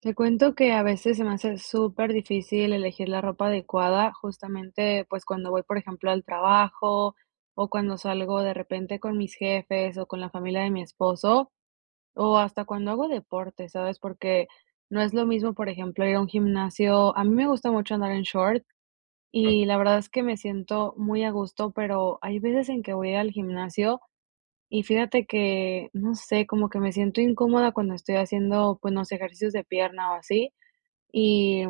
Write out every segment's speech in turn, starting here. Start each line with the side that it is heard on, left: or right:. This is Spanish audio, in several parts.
right: Te cuento que a veces se me hace súper difícil elegir la ropa adecuada, justamente pues cuando voy, por ejemplo, al trabajo o cuando salgo de repente con mis jefes o con la familia de mi esposo o hasta cuando hago deporte, ¿sabes? Porque no es lo mismo, por ejemplo, ir a un gimnasio. A mí me gusta mucho andar en short
left: Claro,
right: y la verdad es que me siento muy a gusto, pero hay veces en que voy al gimnasio y fíjate que, no sé, como que me siento incómoda cuando estoy haciendo, pues, no sé, ejercicios de pierna o así y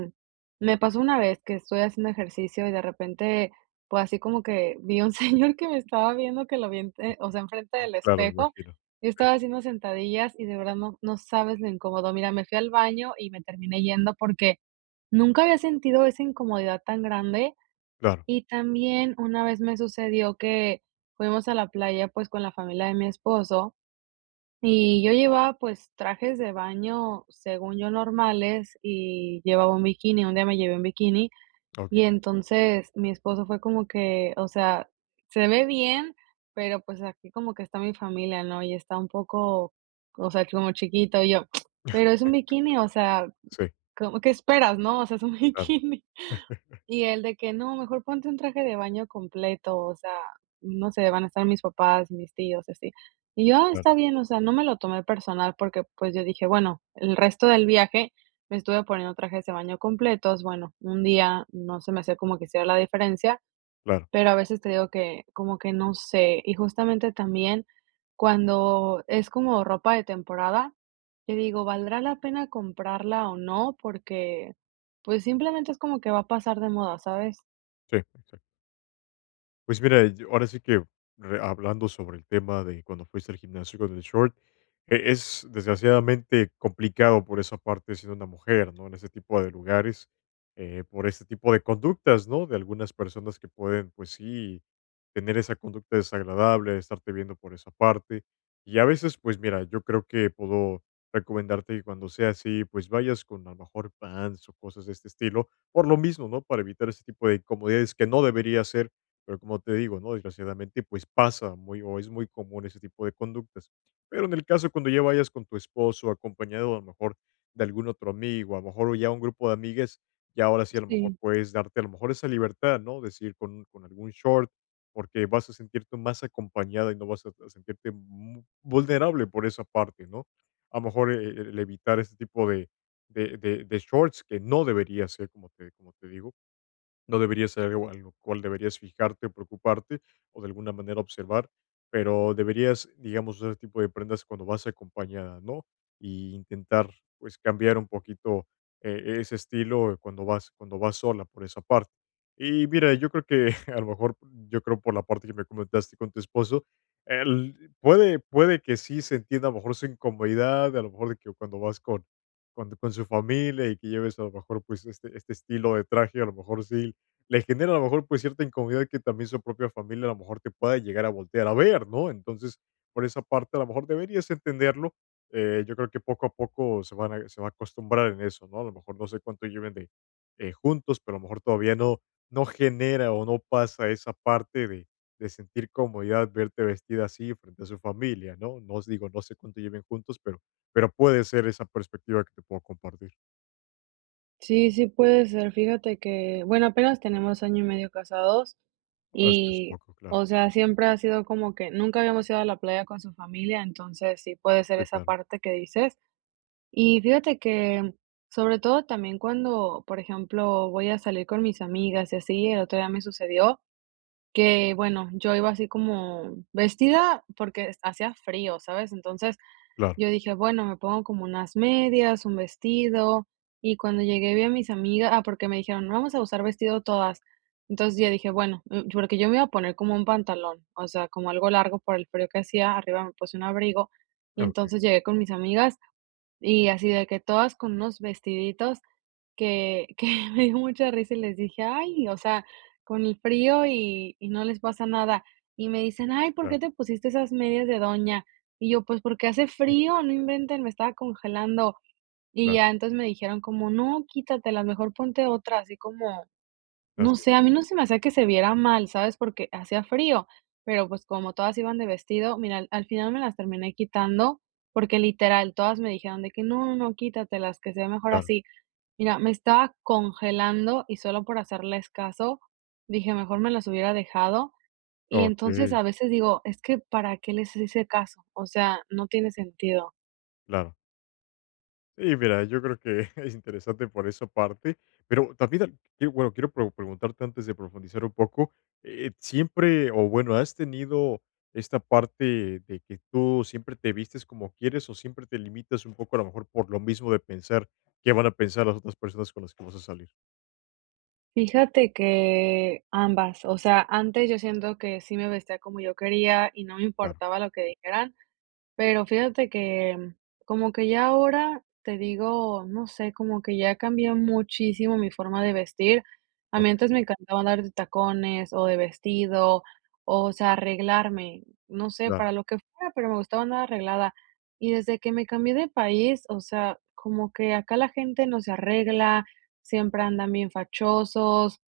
right: me pasó una vez que estoy haciendo ejercicio y de repente, pues así como que vi un señor que me estaba viendo, que lo vi, o sea, enfrente del
left: claro, Me
right: espejo.
left: imagino.
right: Yo
left: Sí,
right: estaba haciendo sentadillas y de verdad no, no sabes lo incómodo. Mira, me fui al baño y me terminé yendo porque nunca había sentido esa incomodidad tan grande.
left: claro,
right: Y también una vez me sucedió que fuimos a la playa pues con la familia de mi esposo. Y yo llevaba, pues, trajes de baño, según yo, normales, y llevaba un bikini. Un día me llevé un bikini, y
left: okey,
right: entonces mi esposo fue como que, o sea, se ve bien, pero pues aquí como que está mi familia, ¿no? Y está un poco, o sea, como chiquito. Y yo, pero es un bikini, o sea,
left: sí,
right: como, ¿qué esperas, no? O sea, es un
left: claro,
right: bikini. Y él de que: "No, mejor ponte un traje de baño completo, o sea, no sé, van a estar mis papás, mis tíos, así". Y yo: "Ah,
left: claro,
right: está bien", o sea, no me lo tomé personal porque, pues, yo dije: "Bueno, el resto del viaje me estuve poniendo trajes de baño completos, bueno, un día no se me hacía como que hiciera la diferencia,
left: claro,
right: pero a veces te digo que como que no sé, y justamente también cuando es como ropa de temporada, que digo, ¿valdrá la pena comprarla o no? Porque, pues, simplemente es como que va a pasar de moda, ¿sabes?
left: sí, exacto. Pues mira, yo ahora sí que hablando sobre el tema de cuando fuiste al gimnasio con el short, es desgraciadamente complicado por esa parte siendo una mujer, ¿no? En ese tipo de lugares, por este tipo de conductas, ¿no? De algunas personas que pueden, pues sí, tener esa conducta desagradable, de estarte viendo por esa parte. Y a veces, pues mira, yo creo que puedo recomendarte que cuando sea así, pues vayas con a lo mejor pants o cosas de este estilo, por lo mismo, ¿no? Para evitar ese tipo de incomodidades que no debería ser, pero como te digo, ¿no? Desgraciadamente, pues pasa muy o es muy común ese tipo de conductas. Pero en el caso cuando ya vayas con tu esposo, acompañado a lo mejor de algún otro amigo, a lo mejor ya un grupo de amigas, ya ahora sí a lo mejor
right: Sí.
left: puedes darte a lo mejor esa libertad, ¿no? Decir con algún short, porque vas a sentirte más acompañada y no vas a sentirte vulnerable por esa parte, ¿no? A lo mejor el evitar este tipo de shorts que no debería ser, como te digo, no debería ser algo en lo cual deberías fijarte preocuparte o de alguna manera observar, pero deberías, digamos, usar ese tipo de prendas cuando vas acompañada, ¿no? Y intentar, pues, cambiar un poquito ese estilo cuando vas sola por esa parte. Y mira, yo creo que a lo mejor, yo creo por la parte que me comentaste con tu esposo, él puede que sí se entienda a lo mejor su incomodidad, a lo mejor de que cuando vas con su familia y que lleves a lo mejor pues este estilo de traje, a lo mejor sí le genera a lo mejor, pues, cierta incomodidad que también su propia familia a lo mejor te pueda llegar a voltear a ver, ¿no? Entonces, por esa parte, a lo mejor deberías entenderlo. Yo creo que poco a poco se va a acostumbrar en eso, ¿no? A lo mejor no sé cuánto lleven de, juntos, pero a lo mejor todavía no no genera o no pasa esa parte de sentir comodidad verte vestida así frente a su familia, ¿no? No os digo, no sé cuánto lleven juntos, pero puede ser esa perspectiva que te puedo compartir.
right: Sí, sí puede ser. Fíjate que, bueno, apenas tenemos año y medio casados
left: Así es, un
right: y,
left: poco, claro.
right: o sea, siempre ha sido como que nunca habíamos ido a la playa con su familia, entonces sí puede ser
left: Sí,
right: esa
left: claro,
right: parte que dices. Y fíjate que, sobre todo también cuando, por ejemplo, voy a salir con mis amigas y así, el otro día me sucedió que, bueno, yo iba así como vestida porque hacía frío, ¿sabes? Entonces
left: claro.
right: yo dije, bueno, me pongo como unas medias, un vestido. Y cuando llegué vi a mis amigas, ah, porque me dijeron, vamos a usar vestido todas. Entonces yo dije, bueno, porque yo me iba a poner como un pantalón, o sea, como algo largo por el frío que hacía, arriba me puse un abrigo. Y
left: Okey,
right: entonces llegué con mis amigas. Y así de que todas con unos vestiditos que me dio mucha risa y les dije: "Ay, o sea, con el frío y no les pasa nada". Y me dicen: "Ay, ¿por qué
left: claro.
right: te pusiste esas medias de doña?". Y yo: "Pues porque hace frío, no inventen, me estaba congelando". Y
left: Claro,
right: ya entonces me dijeron como: "No, quítatelas, mejor ponte otras", así como no
left: así
right: sé,
left: es,
right: a mí no se me hacía que se viera mal, ¿sabes? Porque hacía frío, pero, pues, como todas iban de vestido, mira, al final me las terminé quitando, porque literal todas me dijeron de que: "No, no, no, quítatelas, que se ve mejor
left: claro.
right: así". Mira, me estaba congelando y solo por hacerles caso, dije: "Mejor me las hubiera dejado". Y entonces,
left: Okey,
right: a veces digo: "Es que, ¿para qué les hice caso?". O sea, no tiene sentido.
left: claro. Sí, mira, yo creo que es interesante por esa parte, pero también, que bueno, quiero preguntarte antes de profundizar un poco, siempre, o bueno, ¿has tenido esta parte de que tú siempre te vistes como quieres o siempre te limitas un poco a lo mejor por lo mismo de pensar qué van a pensar las otras personas con las que vas a salir?
right: Fíjate que ambas, o sea, antes yo siento que sí me vestía como yo quería y no me
left: Claro,
right: importaba lo que dijeran, pero fíjate que, como que ya ahora, te digo, no sé, como que ya cambié muchísimo mi forma de vestir. A mí
left: okey,
right: antes me encantaba andar de tacones o de vestido, o sea, arreglarme, no sé,
left: claro,
right: para lo que fuera, pero me gustaba andar arreglada. Y desde que me cambié de país, o sea, como que acá la gente no se arregla, siempre andan bien fachosos.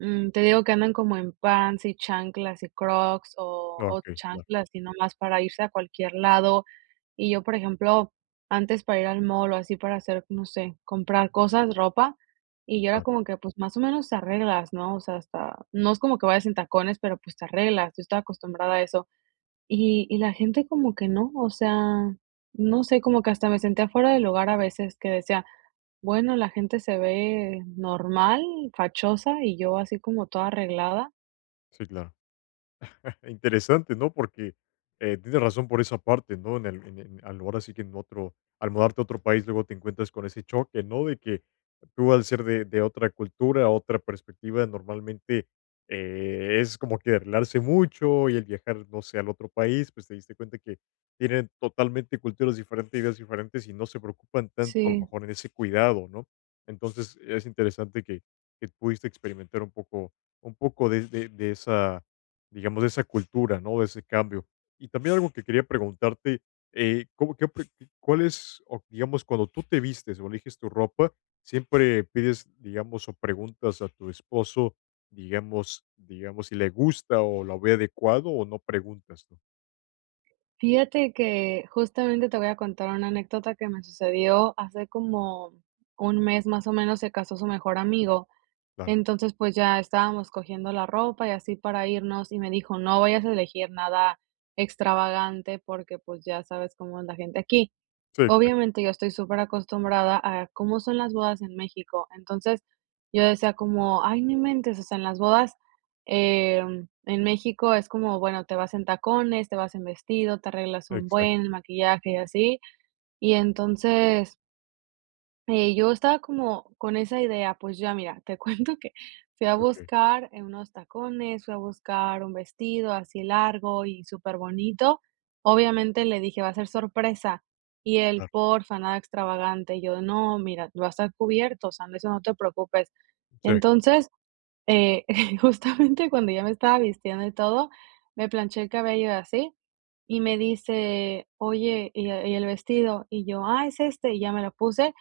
right: Te digo que andan como en pants y chanclas y Crocs o
left: okey, claro,
right: chanclas y nomás para irse a cualquier lado. Y yo, por ejemplo, antes para ir al mall o así para hacer, no sé, comprar cosas, ropa, y yo era
left: claro.
right: como que, pues, más o menos te arreglas, ¿no? O sea, hasta no es como que vayas en tacones, pero, pues, te arreglas. Yo estaba acostumbrada a eso. Y la gente como que no, o sea, no sé, como que hasta me sentía fuera del lugar a veces que decía: bueno, la gente se ve normal, fachosa y yo así como toda arreglada.
left: Sí, claro. Interesante, ¿no? Porque, tienes razón por esa parte, ¿no? En el en al Ahora sí que en otro al mudarte a otro país, luego te encuentras con ese choque, ¿no? De que tú al ser de otra cultura, otra perspectiva, normalmente, es como que arreglarse mucho y el viajar, no sé, al otro país, pues, te diste cuenta que tienen totalmente culturas diferentes, ideas diferentes y no se preocupan tanto, a lo
right: Sí.
left: mejor, en ese cuidado, ¿no? Entonces, es interesante que pudiste experimentar un poco de esa, digamos, de esa cultura, ¿no? De ese cambio. Y también algo que quería preguntarte, ¿cómo, qué, pre- qué- ¿cuál es, o digamos, cuando tú te vistes o eliges tu ropa, siempre pides, digamos, o preguntas a tu esposo, digamos, si le gusta o lo ve adecuado o no preguntas, ¿no?
right: Fíjate que justamente te voy a contar una anécdota que me sucedió hace como un mes más o menos se casó su mejor amigo.
left: Claro.
right: Entonces, pues ya estábamos cogiendo la ropa y así para irnos y me dijo, no vayas a elegir nada extravagante porque pues ya sabes cómo es la gente aquí.
left: Sí, exacto.
right: Obviamente, yo estoy súper acostumbrada a cómo son las bodas en México. Entonces, yo decía como: "Ay, no inventes", o sea, en las bodas, en México es como, bueno, te vas en tacones, te vas en vestido, te arreglas un buen,
left: Exacto.
right: el maquillaje y así. Y entonces, yo estaba como con esa idea, pues ya mira, te cuento que fui a
left: Ok.
right: buscar, unos tacones, fui a buscar un vestido así largo y súper bonito. Obviamente le dije: "Va a ser sorpresa", y él:
left: Claro.
right: "Porfa, nada extravagante". Yo: "No, mira, va a estar cubierto, o sea, de eso no te preocupes".
left: Sí,
right: Entonces, eh, justamente cuando ya me estaba vistiendo y todo, me planché el cabello y así, y me dice: "Oye, ¿y el vestido?". Y yo: "Ah, es este", y ya me lo puse,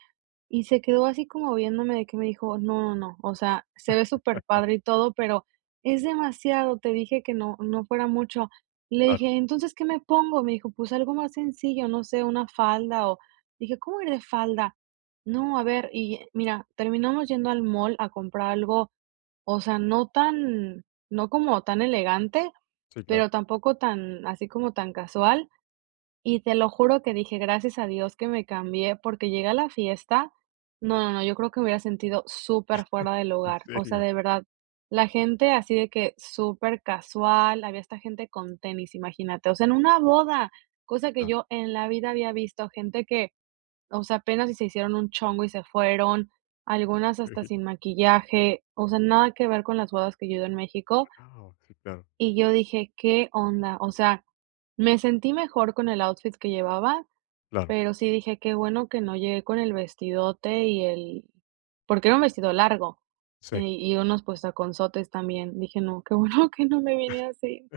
right: y se quedó así como viéndome de que me dijo: "No, no, no, o sea, se ve súper padre y todo, pero es demasiado, te dije que no fuera mucho". Le
left: claro.
right: dije: "Entonces, ¿qué me pongo?". Me dijo: "Pues algo más sencillo, no sé, una falda o". Dije: "¿Cómo ir de falda?". No, a ver, y mira, terminamos yendo al mall a comprar algo, o sea, no como tan elegante,
left: Sí, claro.
right: pero tampoco tan así como tan casual. Y te lo juro que dije: "Gracias a Dios que me cambié", porque llegué a la fiesta, no, no, no, yo creo que me hubiera sentido súper fuera del
left: En
right: lugar. O sea,
left: serio.
right: de verdad, la gente así de que súper casual, había esta gente con tenis, imagínate, o sea, en una boda, cosa que
left: Claro.
right: yo en la vida había visto, gente que, o sea, apenas si se hicieron un chongo y se fueron, algunas hasta sin maquillaje, o sea, nada que ver con las bodas que yo he ido en México,
left: Wow. Sí, claro.
right: y yo dije: "¿Qué onda?". O sea, me sentí mejor con el outfit que llevaba,
left: Claro.
right: pero sí dije: "Qué bueno que no llegué con el vestidote y el", porque era un vestido largo,
left: Sí.
right: y unos pues taconzotes también. Dije: "No, qué bueno que no me vine así".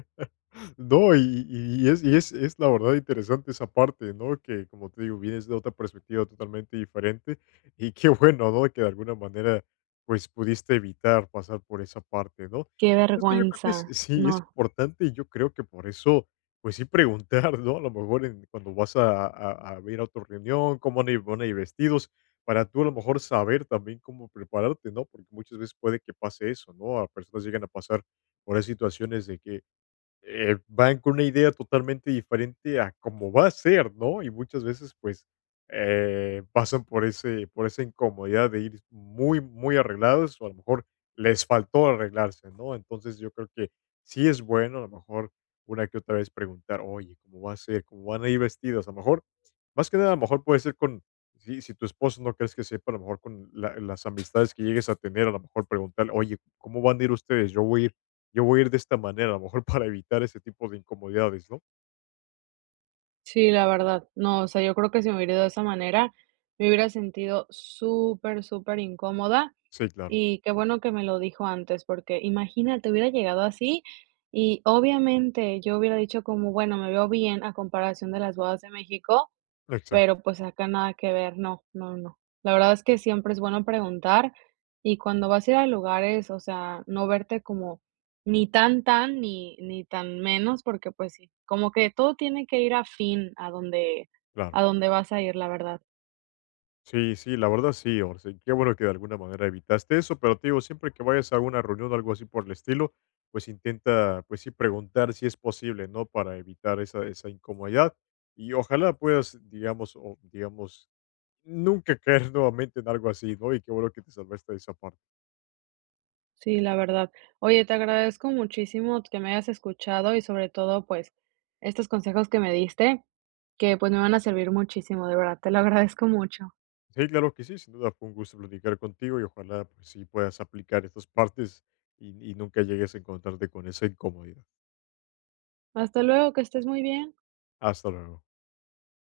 left: No, y es la verdad interesante esa parte, ¿no? Que, como te digo, vienes de otra perspectiva totalmente diferente, y qué bueno, ¿no? Que de alguna manera, pues, pudiste evitar pasar por esa parte, ¿no?
right: Qué
left: Y por eso yo creo que es
right: vergüenza.
left: sí, es
right: No.
left: importante, y yo creo que por eso, pues sí preguntar, ¿no? A lo mejor en cuando vas a ir a otra reunión, cómo van a ir vestidos, para tú a lo mejor saber también cómo prepararte, ¿no? Porque muchas veces puede que pase eso, ¿no? A personas llegan a pasar por esas situaciones de que van con una idea totalmente diferente a cómo va a ser, ¿no? Y muchas veces, pues, pasan por ese por esa incomodidad de ir muy, muy arreglados, o a lo mejor les faltó arreglarse, ¿no? Entonces, yo creo que sí es bueno, a lo mejor, una que otra vez preguntar: "Oye, ¿cómo va a ser? ¿Cómo van a ir vestidos?". A lo mejor, más que nada, a lo mejor puede ser con, si tu esposo no crees que sepa, a lo mejor con la las amistades que llegues a tener, a lo mejor preguntar: "Oye, ¿cómo van a ir ustedes? Yo voy a ir". Yo voy a ir de esta manera, a lo mejor para evitar ese tipo de incomodidades, ¿no?
right: Sí, la verdad. No, o sea, yo creo que si me hubiera ido de esa manera, me hubiera sentido súper, súper incómoda
left: Sí, claro.
right: y qué bueno que me lo dijo antes, porque imagínate, hubiera llegado así y obviamente yo hubiera dicho como: "Bueno, me veo bien a comparación de las bodas de México".
left: Exacto,
right: Pero, pues, acá nada que ver, no, no, no. La verdad es que siempre es bueno preguntar, y cuando vas a ir a lugares, o sea, no verte como ni tan, tan, ni tan menos, porque, pues sí, como que todo tiene que ir afín
left: claro.
right: a donde vas a ir, la verdad.
left: Sí, sí, la verdad sí, o sea, qué bueno que de alguna manera evitaste eso, pero te digo, siempre que vayas a alguna reunión o algo así por el estilo, pues intenta, pues sí, preguntar si es posible, ¿no? Para evitar esa, esa incomodidad y ojalá puedas, digamos, o digamos, nunca caer nuevamente en algo así, ¿no? Y qué bueno que te salvaste de esa parte.
right: Sí, la verdad. Oye, te agradezco muchísimo que me hayas escuchado y sobre todo, pues, estos consejos que me diste, que, pues, me van a servir muchísimo, de verdad, te lo agradezco mucho.
left: Sí, claro que sí, sin duda fue un gusto platicar contigo y ojalá pues sí puedas aplicar estas partes y nunca llegues a encontrarte con esa incomodidad.
right: Hasta luego, que estés muy bien.
left: Hasta luego.